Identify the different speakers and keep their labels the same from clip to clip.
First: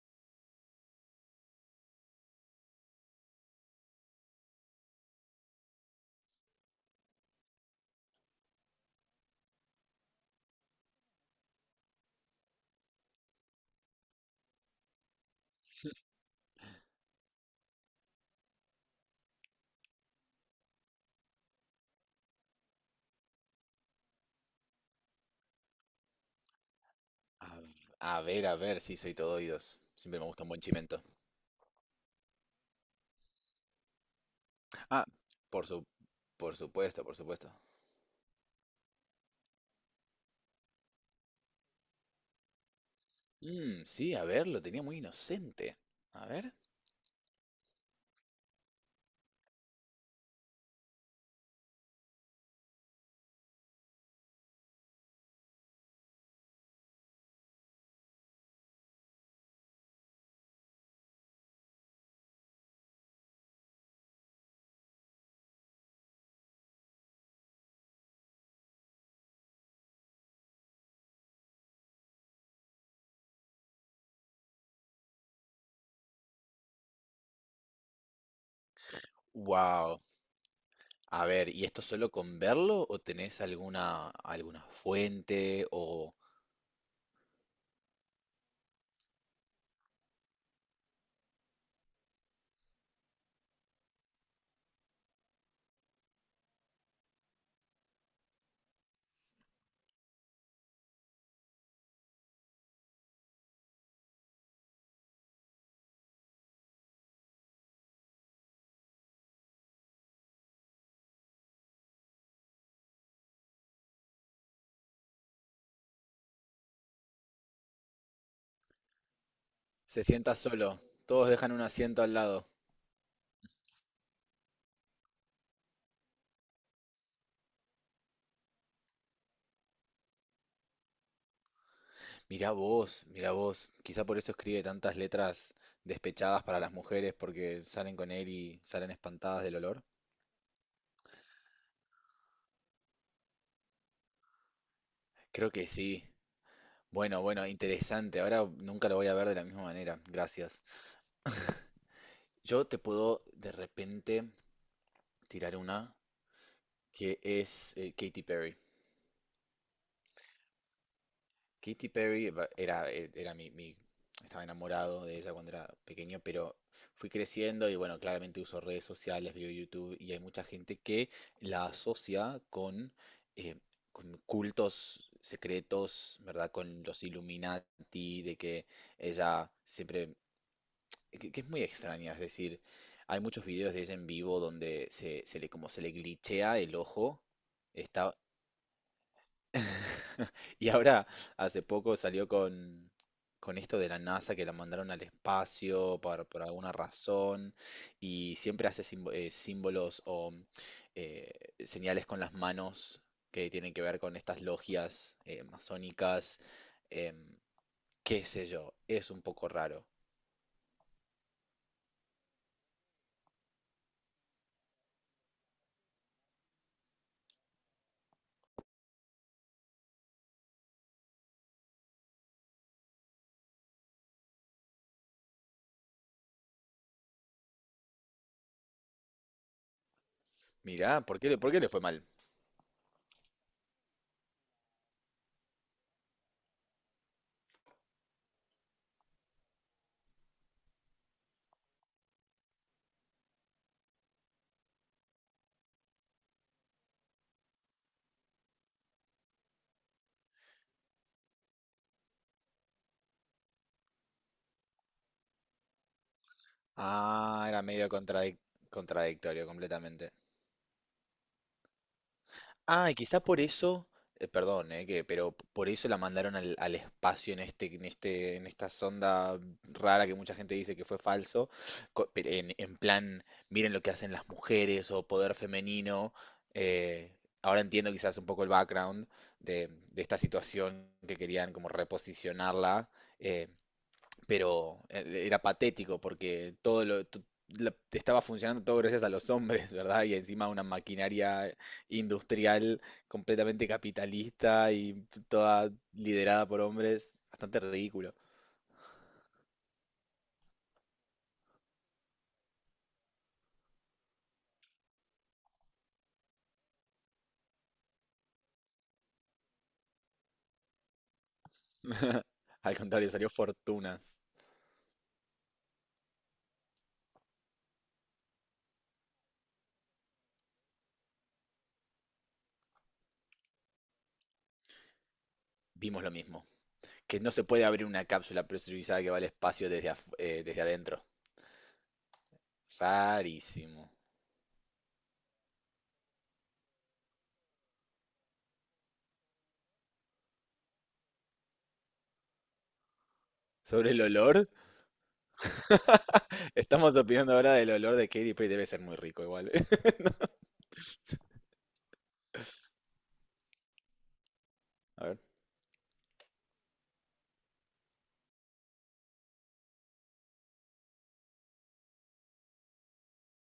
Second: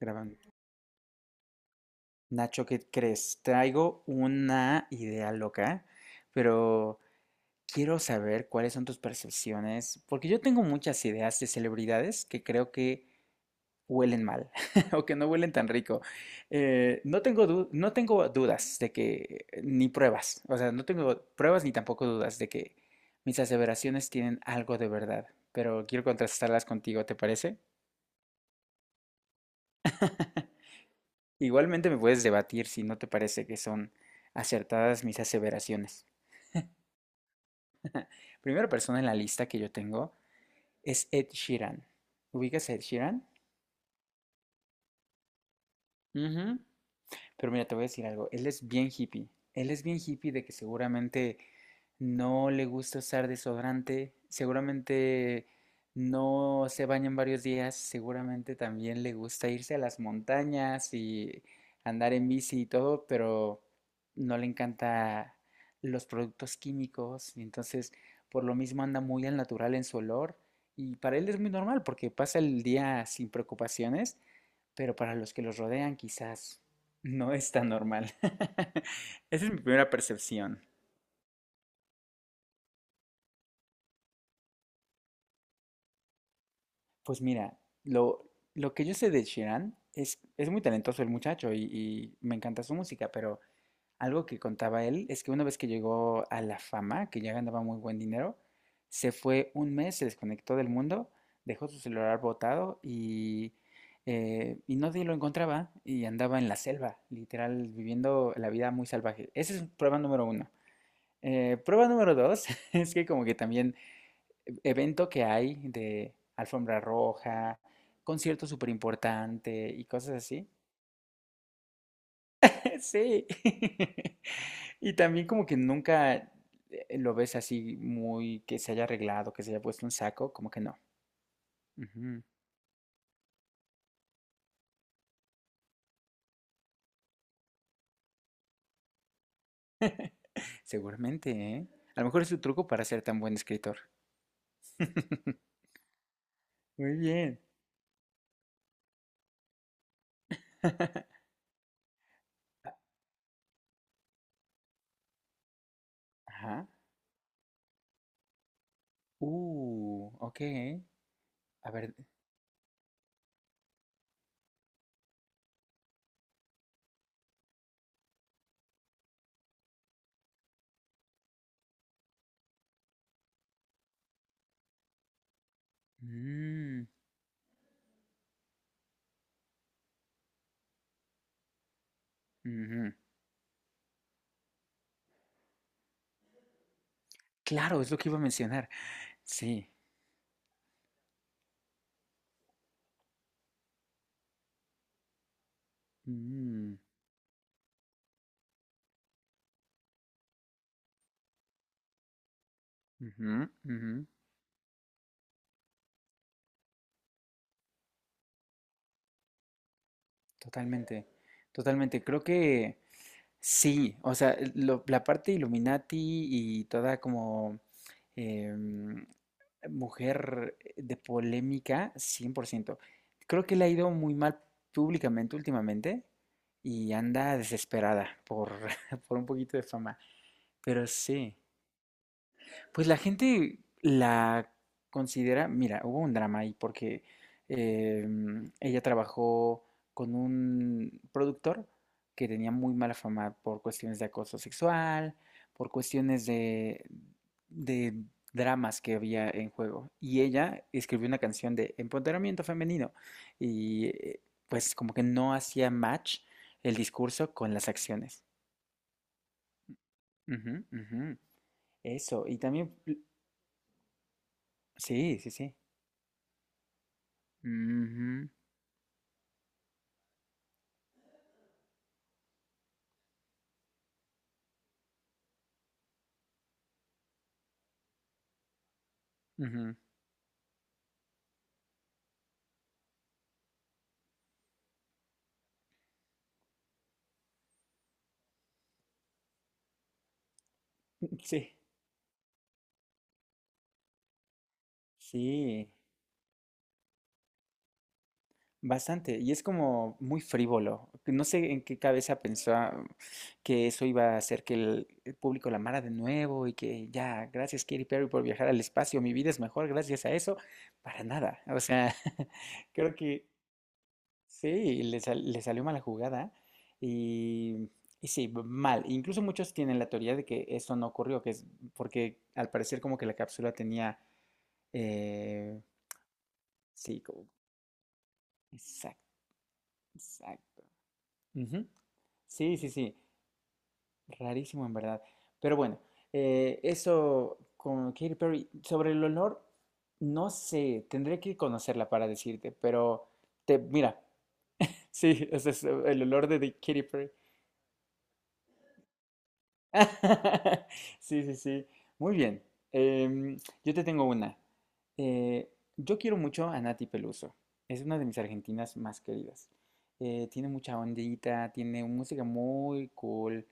Speaker 1: Grabando. Nacho, ¿qué crees? Traigo una idea loca, pero quiero saber cuáles son tus percepciones, porque yo tengo muchas ideas de celebridades que creo que huelen mal o que no huelen tan rico. No tengo no tengo dudas de que, ni pruebas, o sea, no tengo pruebas ni tampoco dudas de que mis aseveraciones tienen algo de verdad, pero quiero contrastarlas contigo, ¿te parece?
Speaker 2: A, a ver, sí, soy todo oídos. Siempre me gusta un buen chimento.
Speaker 1: Igualmente me puedes debatir si no te parece que son acertadas
Speaker 2: Ah,
Speaker 1: mis
Speaker 2: por su,
Speaker 1: aseveraciones.
Speaker 2: por supuesto, por supuesto.
Speaker 1: Primera persona en la lista que yo tengo es Ed Sheeran. ¿Ubicas a Ed Sheeran?
Speaker 2: Mm, sí, a ver, lo tenía muy inocente. A ver.
Speaker 1: Ujú. Pero mira, te voy a decir algo, él es bien hippie. Él es bien hippie de que seguramente no le gusta usar desodorante, seguramente no se baña en varios días, seguramente también le gusta irse a las montañas y andar en bici y todo, pero no le encanta los productos químicos y entonces por lo mismo anda muy al natural en su olor y para él es muy normal porque pasa el día sin preocupaciones, pero para los que los rodean quizás no es tan normal. Esa es mi primera
Speaker 2: Wow.
Speaker 1: percepción.
Speaker 2: A ver, ¿y esto solo con verlo o tenés alguna fuente o
Speaker 1: Pues mira, lo que yo sé de Sheeran es muy talentoso el muchacho y me encanta su música, pero algo que contaba él es que una vez que llegó a la fama, que ya ganaba muy buen dinero, se fue un mes, se desconectó del mundo, dejó su celular botado y nadie lo encontraba y andaba en la selva, literal, viviendo la vida muy salvaje. Esa es prueba número 1. Prueba número 2 es que como que también evento que hay de alfombra roja, concierto súper importante y
Speaker 2: se
Speaker 1: cosas
Speaker 2: sienta
Speaker 1: así.
Speaker 2: solo? Todos dejan un asiento al lado.
Speaker 1: Sí. Y también como que nunca lo ves así muy que se haya arreglado, que se haya puesto un saco, como que no. Ujú.
Speaker 2: Mirá vos, mirá vos. Quizá por eso escribe tantas letras despechadas para las mujeres porque salen con él y salen espantadas del olor.
Speaker 1: Seguramente, ¿eh? A lo mejor es su truco para ser tan buen escritor.
Speaker 2: Creo que sí.
Speaker 1: Muy
Speaker 2: Bueno,
Speaker 1: bien.
Speaker 2: bueno, interesante. Ahora nunca lo voy a ver de la misma manera. Gracias. Yo te puedo de repente tirar una
Speaker 1: Ajá.
Speaker 2: que es Katy Perry.
Speaker 1: Ok. A
Speaker 2: Katy
Speaker 1: ver.
Speaker 2: Perry va- era, eh, era mi, mi- Estaba enamorado de ella cuando era pequeño, pero fui creciendo y bueno, claramente uso redes sociales, veo YouTube y hay mucha gente que la asocia eh, con cultos secretos, ¿verdad? Con
Speaker 1: Mm,
Speaker 2: los Illuminati, de que ella que es muy extraña, es decir,
Speaker 1: ujú.
Speaker 2: hay muchos videos de ella en vivo donde se le como se le glitchea el ojo.
Speaker 1: Claro, es lo que
Speaker 2: Está,
Speaker 1: iba a mencionar. Sí.
Speaker 2: y ahora hace poco salió con esto de la NASA que la mandaron al espacio por alguna
Speaker 1: Mm.
Speaker 2: razón y siempre hace símbolos o eh, señales con las manos
Speaker 1: Ujú,
Speaker 2: que tienen que ver
Speaker 1: ujú.
Speaker 2: con estas logias masónicas, em, qué sé yo, es un poco raro.
Speaker 1: Totalmente, totalmente. Creo que sí, o sea, la parte Illuminati y toda como em, mujer de polémica, 100%. Creo que le ha ido muy mal públicamente últimamente y anda desesperada por, por un poquito de fama, pero
Speaker 2: Mirá, ¿por qué
Speaker 1: sí.
Speaker 2: por qué le fue mal?
Speaker 1: Pues la gente la considera, mira, hubo un drama ahí porque ella trabajó con un productor que tenía muy mala fama por cuestiones de acoso sexual, por cuestiones de dramas que había en juego. Y ella escribió una canción de empoderamiento femenino y pues como que no hacía match el discurso
Speaker 2: Ah,
Speaker 1: con
Speaker 2: era
Speaker 1: las acciones.
Speaker 2: contradictorio completamente.
Speaker 1: Ujú, ujú. Eso, y también,
Speaker 2: Ah, y quizá por eso, perdón, que,
Speaker 1: sí, sí,
Speaker 2: pero p-
Speaker 1: sí.
Speaker 2: Por eso la mandaron al espacio
Speaker 1: Ujú,
Speaker 2: en esta sonda rara que mucha gente dice que fue falso, pero en plan, miren lo que hacen las mujeres o poder femenino. eh, Ahora entiendo quizás un poco el background
Speaker 1: ujú.
Speaker 2: de esta situación que querían como reposicionarla. eh, Era patético porque todo lo, to- la- estaba funcionando todo gracias a los hombres, ¿verdad? Y encima una maquinaria
Speaker 1: Sí,
Speaker 2: industrial completamente capitalista y
Speaker 1: sí,
Speaker 2: toda liderada por hombres, bastante ridículo.
Speaker 1: bastante. Y es como muy frívolo. No sé en qué cabeza pensó que eso iba a hacer que el público la amara de nuevo y que ya, gracias Katy Perry por viajar al espacio, mi vida es mejor gracias a eso. Para nada. O sea,
Speaker 2: Al
Speaker 1: creo
Speaker 2: contrario,
Speaker 1: que
Speaker 2: salió Fortunas.
Speaker 1: sí, le salió mala jugada y, y sí, mal. Incluso muchos tienen la teoría de que esto no ocurrió, que es porque al parecer como que la cápsula tenía... eh,
Speaker 2: Vimos lo mismo.
Speaker 1: Sí,
Speaker 2: Que
Speaker 1: como,
Speaker 2: no se puede abrir una cápsula presurizada que
Speaker 1: exacto,
Speaker 2: va al espacio desde
Speaker 1: exacto.
Speaker 2: adentro.
Speaker 1: Ujú. Sí, sí, sí,
Speaker 2: Rarísimo.
Speaker 1: rarísimo en verdad. Pero bueno, eso con Katy Perry. Sobre el olor, no sé, tendré que conocerla para decirte, pero
Speaker 2: Sobre
Speaker 1: mira,
Speaker 2: el olor,
Speaker 1: sí, ese es el olor de Katy
Speaker 2: estamos
Speaker 1: Perry.
Speaker 2: opinando ahora del olor de Katy Perry. Debe ser muy rico igual.
Speaker 1: Sí, sí, sí. Muy bien. Em, yo te tengo una.
Speaker 2: A ver.
Speaker 1: Eh, yo quiero mucho a Nati Peluso. Es una de mis argentinas más queridas. Tiene mucha ondita, tiene música muy cool.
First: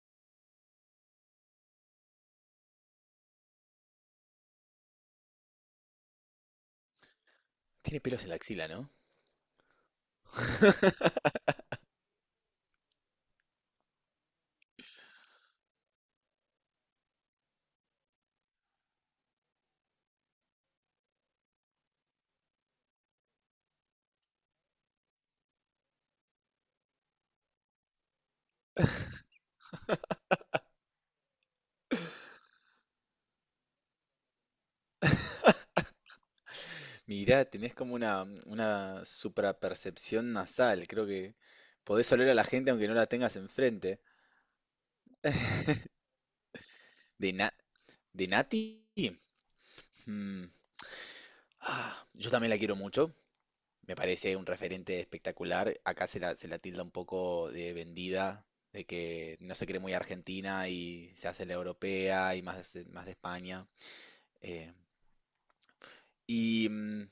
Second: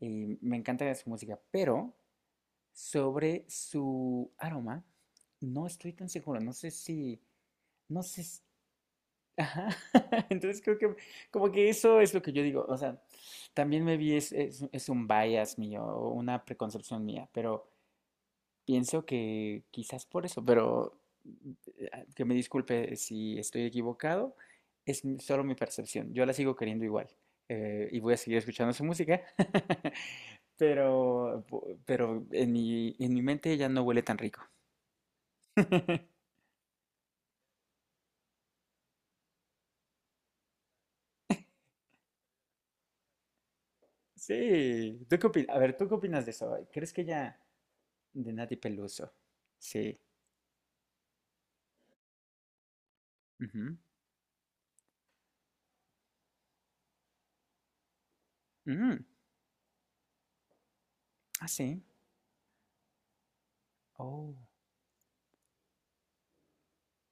Speaker 1: Me encanta su música, pero sobre su aroma no estoy tan seguro. No sé si,
Speaker 2: Tiene
Speaker 1: no sé,
Speaker 2: pelos en la axila, ¿no?
Speaker 1: Ajá. Entonces creo que como que eso es lo que yo digo. O sea, también me vi es un bias mío, o una preconcepción mía, pero pienso que quizás por eso, pero que me disculpe si estoy equivocado, es solo mi percepción. Yo la sigo queriendo igual y voy a seguir escuchando su música, pero, pero en mi mente ya no huele tan rico.
Speaker 2: Mirá, tenés como una suprapercepción nasal. Creo que podés oler a la gente aunque no la tengas enfrente.
Speaker 1: Sí, ¿tú qué opinas? A ver, ¿tú qué opinas de eso? ¿Crees que
Speaker 2: De,
Speaker 1: ya?
Speaker 2: na de
Speaker 1: De Nati
Speaker 2: Nati.
Speaker 1: Peluso. Sí.
Speaker 2: Mm, ah, yo también la quiero mucho.
Speaker 1: Ujú.
Speaker 2: Me parece un referente espectacular. Acá se se la tilda un poco de vendida, de
Speaker 1: Mm.
Speaker 2: que no se cree muy argentina y se hace
Speaker 1: Ah,
Speaker 2: la
Speaker 1: sí.
Speaker 2: europea y más, más de España.
Speaker 1: Oh.
Speaker 2: Eh, y mm,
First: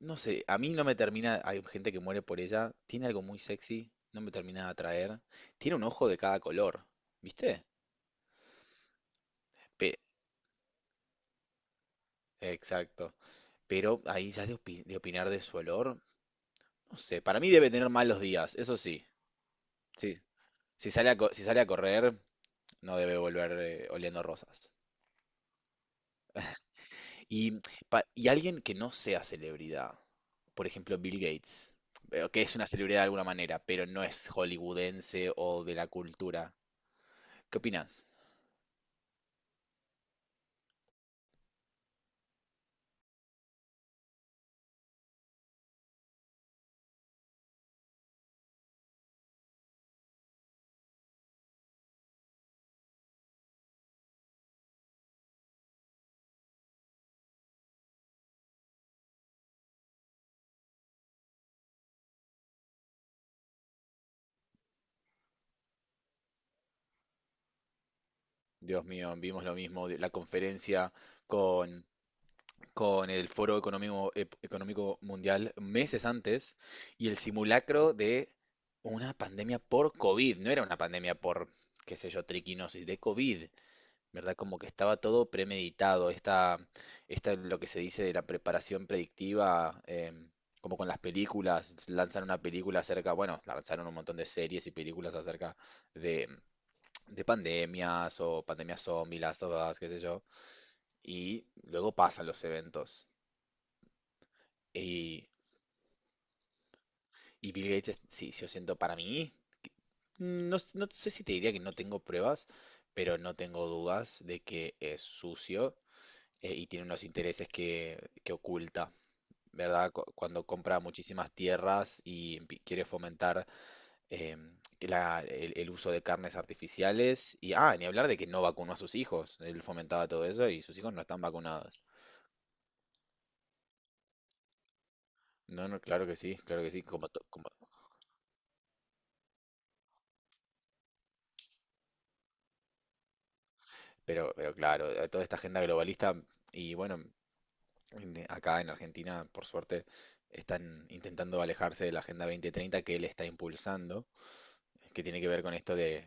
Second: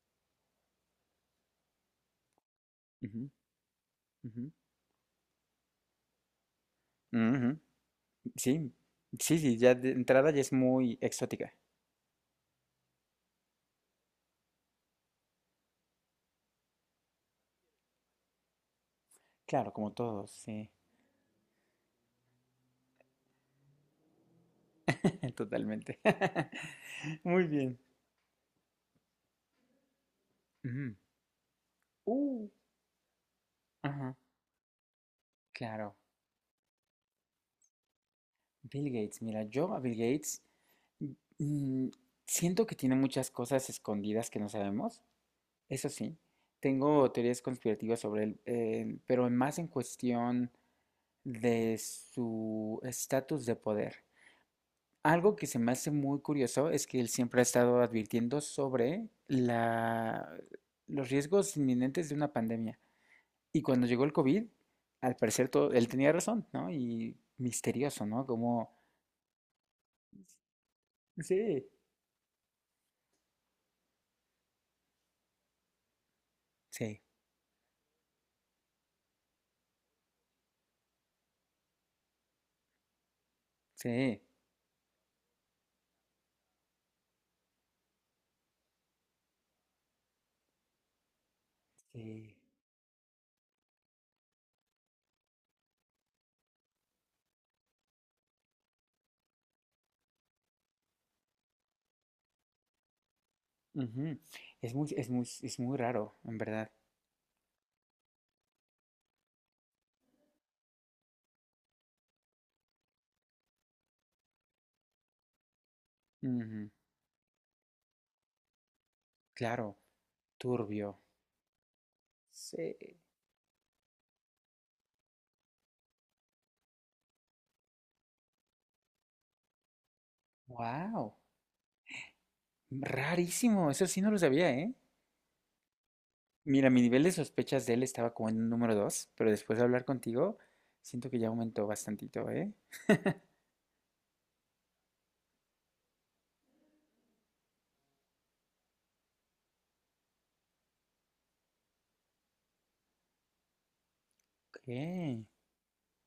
Speaker 2: No sé, a mí no me termina, hay gente que muere por ella, tiene algo
Speaker 1: Ujú,
Speaker 2: muy sexy, no me
Speaker 1: ujú,
Speaker 2: termina de atraer, tiene un ojo de cada color,
Speaker 1: ujú.
Speaker 2: ¿viste?
Speaker 1: Sí. Sí, sí, ya de
Speaker 2: Pe-
Speaker 1: entrada ya es muy exótica.
Speaker 2: exacto, pero ahí ya de opinar de su olor, no sé, para mí debe tener malos días, eso sí,
Speaker 1: Claro, como
Speaker 2: sí,
Speaker 1: todos, sí.
Speaker 2: si sale si sale a correr, no debe volver oliendo rosas.
Speaker 1: Totalmente. Muy
Speaker 2: Y,
Speaker 1: bien.
Speaker 2: y alguien que no sea celebridad, por
Speaker 1: Ujú.
Speaker 2: ejemplo Bill Gates, veo que
Speaker 1: Uh,
Speaker 2: es una celebridad de alguna manera, pero no
Speaker 1: ajá,
Speaker 2: es hollywoodense o de la
Speaker 1: claro.
Speaker 2: cultura, ¿qué opinas?
Speaker 1: Bill Gates, mira, yo a Bill Gates mm, siento que tiene muchas cosas escondidas que no sabemos. Eso sí, tengo teorías conspirativas sobre él, pero más en cuestión de su estatus de poder. Algo que se me hace muy curioso es que él siempre ha estado advirtiendo sobre los riesgos inminentes de una pandemia. Y cuando llegó el COVID, al parecer todo, él tenía razón, ¿no? Y misterioso, ¿no? Como.
Speaker 2: Dios mío, vimos lo mismo, de la conferencia
Speaker 1: Sí,
Speaker 2: con, con el Foro Económico, Económico Mundial meses antes
Speaker 1: sí,
Speaker 2: y el simulacro de una pandemia por COVID, no era una pandemia por, qué sé yo, triquinosis, de COVID,
Speaker 1: sí,
Speaker 2: ¿verdad? Como que estaba todo premeditado, esta lo que se dice de la preparación predictiva, em, como con las películas, lanzan
Speaker 1: sí.
Speaker 2: una película acerca, bueno, lanzaron un montón de series y películas acerca de de pandemias o pandemias zombie, Last of Us, qué sé yo. Y luego pasan los eventos.
Speaker 1: Ujú. Es muy, es muy,
Speaker 2: Y,
Speaker 1: es muy raro, en verdad.
Speaker 2: y Bill Gates, es- sí, yo siento para mí, no sé si te diría que no tengo pruebas, pero no tengo dudas de que es sucio y
Speaker 1: Ujú,
Speaker 2: tiene unos intereses que oculta,
Speaker 1: claro,
Speaker 2: ¿verdad? Cuando compra
Speaker 1: turbio.
Speaker 2: muchísimas tierras y quiere
Speaker 1: Sí.
Speaker 2: fomentar em, que el uso de carnes artificiales. Y, ah, ni hablar de que no vacunó a sus hijos. Él fomentaba todo eso y sus hijos no
Speaker 1: Wow,
Speaker 2: están vacunados.
Speaker 1: rarísimo, eso sí no lo sabía, ¿eh?
Speaker 2: No, no, claro
Speaker 1: Mira,
Speaker 2: que
Speaker 1: mi
Speaker 2: sí,
Speaker 1: nivel de sospechas de él estaba como en un número 2, pero después de hablar contigo, siento que ya aumentó bastantito, ¿eh?
Speaker 2: pero claro, toda esta agenda globalista y bueno, acá en Argentina, por suerte, están intentando alejarse de la Agenda 2030 que él está impulsando,
Speaker 1: Ok.
Speaker 2: que tiene que ver con esto de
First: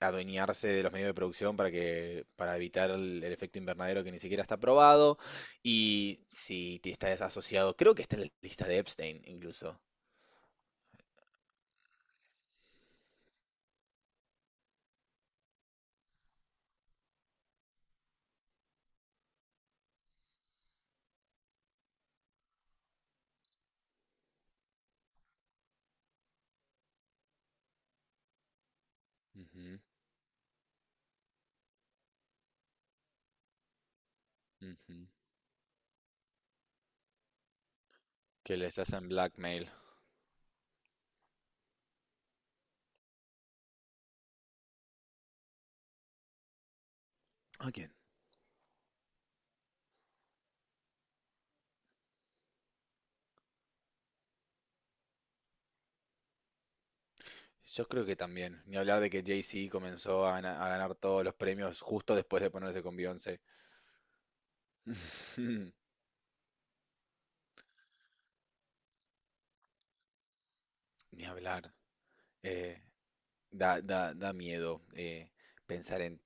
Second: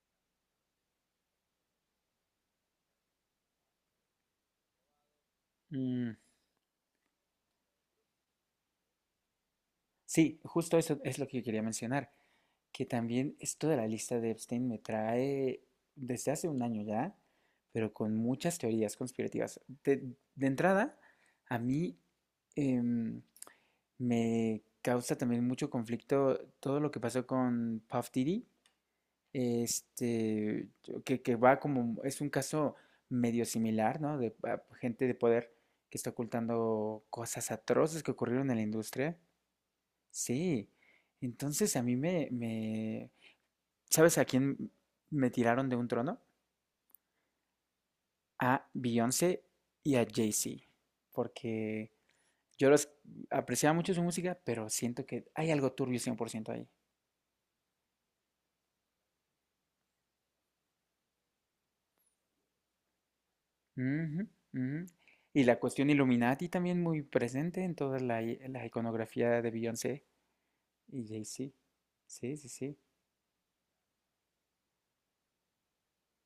Speaker 2: adueñarse de los medios de producción para que, para evitar el efecto invernadero que ni siquiera está probado
Speaker 1: Mm,
Speaker 2: y si te estás asociado, creo que está en la lista de Epstein incluso.
Speaker 1: sí, justo eso es lo que yo quería mencionar, que también esto de la lista de Epstein me trae desde hace un año ya, pero con muchas teorías conspirativas. De entrada, a mí em, me causa también mucho conflicto todo lo que pasó con Puff Diddy
Speaker 2: Ujú,
Speaker 1: este, que, va como, es un caso medio similar, ¿no? De
Speaker 2: ujú.
Speaker 1: gente de poder que está ocultando cosas atroces que ocurrieron en
Speaker 2: Que
Speaker 1: la
Speaker 2: les hacen
Speaker 1: industria.
Speaker 2: blackmail.
Speaker 1: Sí. Entonces a mí, ¿sabes a quién me tiraron de un trono?
Speaker 2: Ok.
Speaker 1: A Beyoncé y a Jay-Z, porque yo los apreciaba mucho su música, pero siento que hay algo turbio 100% ahí.
Speaker 2: Yo creo que también. Ni hablar de que Jay-Z comenzó a, a ganar todos los premios justo después de ponerse con Beyoncé.
Speaker 1: Ujú, ujú. Y la
Speaker 2: Mm.
Speaker 1: cuestión Illuminati también muy presente en toda la iconografía de Beyoncé y
Speaker 2: Ni
Speaker 1: Jay-Z.
Speaker 2: hablar.
Speaker 1: Sí, sí, sí.
Speaker 2: Eh, da da miedo pensar en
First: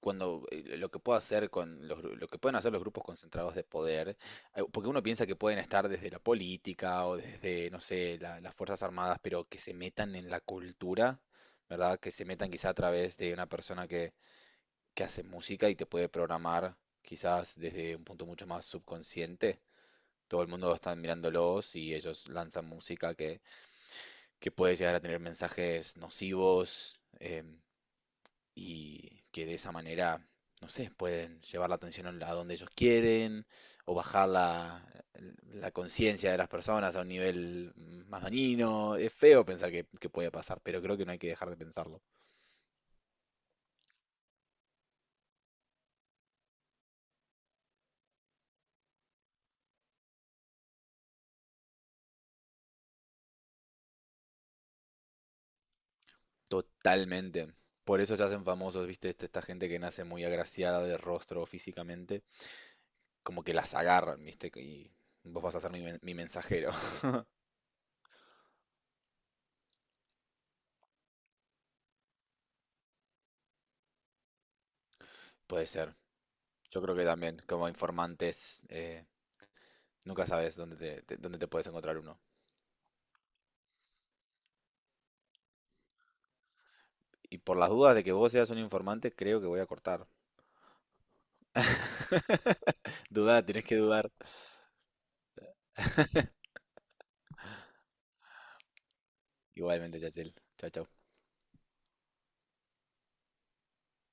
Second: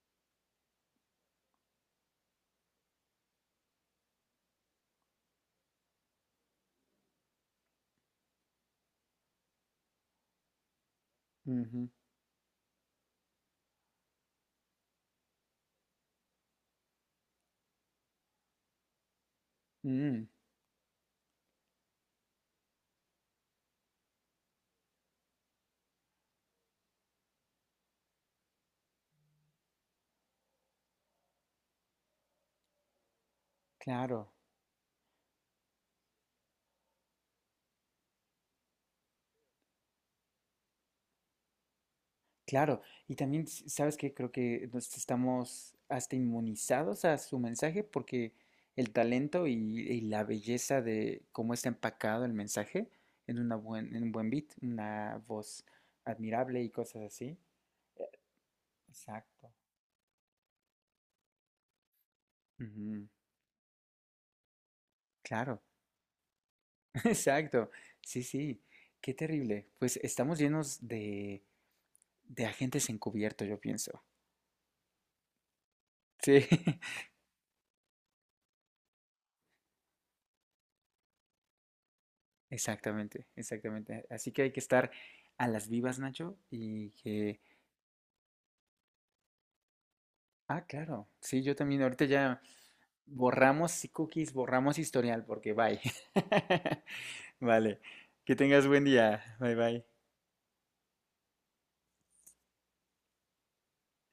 Speaker 2: cuando lo que puedo hacer con los, gru- lo que pueden hacer los grupos concentrados de poder, porque uno piensa que pueden estar desde la política o desde, no sé, las Fuerzas Armadas, pero que se metan en la cultura,
Speaker 1: Ujú.
Speaker 2: ¿verdad? Que se metan quizá a través de una persona que hace música y te puede programar quizás desde un punto mucho más subconsciente.
Speaker 1: Mm,
Speaker 2: Todo el mundo está mirándolos y ellos lanzan música que puede llegar a tener mensajes nocivos em, y que de esa manera, no sé, pueden llevar la atención a donde ellos quieren o bajar
Speaker 1: claro,
Speaker 2: la conciencia de las personas a un nivel más dañino. Es feo pensar que puede pasar, pero creo que no hay que dejar de pensarlo.
Speaker 1: claro. Y también, ¿sabes qué? Creo que nos estamos hasta inmunizados a su mensaje porque el talento y la belleza de cómo está empacado el mensaje en un buen beat, una voz admirable y cosas así.
Speaker 2: Totalmente. Por eso se hacen famosos, ¿viste? Esta
Speaker 1: Exacto.
Speaker 2: gente que nace muy agraciada de rostro físicamente,
Speaker 1: Ujú,
Speaker 2: como que las agarran, ¿viste? Y vos vas a
Speaker 1: claro.
Speaker 2: ser mi mensajero.
Speaker 1: Exacto. Sí, sí. Qué terrible. Pues estamos llenos de agentes encubiertos, yo pienso.
Speaker 2: Puede ser.
Speaker 1: Sí,
Speaker 2: Yo creo que también, como informantes, nunca sabes dónde te puedes encontrar uno.
Speaker 1: exactamente, exactamente. Así que hay que estar a las vivas, Nacho, y
Speaker 2: Y
Speaker 1: que.
Speaker 2: por las dudas de que vos seas un informante, creo que voy a cortar.
Speaker 1: Ah, claro. Sí, yo también. Ahorita ya
Speaker 2: Dudá, tenés
Speaker 1: borramos
Speaker 2: que
Speaker 1: sí
Speaker 2: dudar.
Speaker 1: cookies, borramos historial, porque bye. Vale. Que tengas buen día. Bye, bye.
Speaker 2: Igualmente, Yachel. Chao, chao.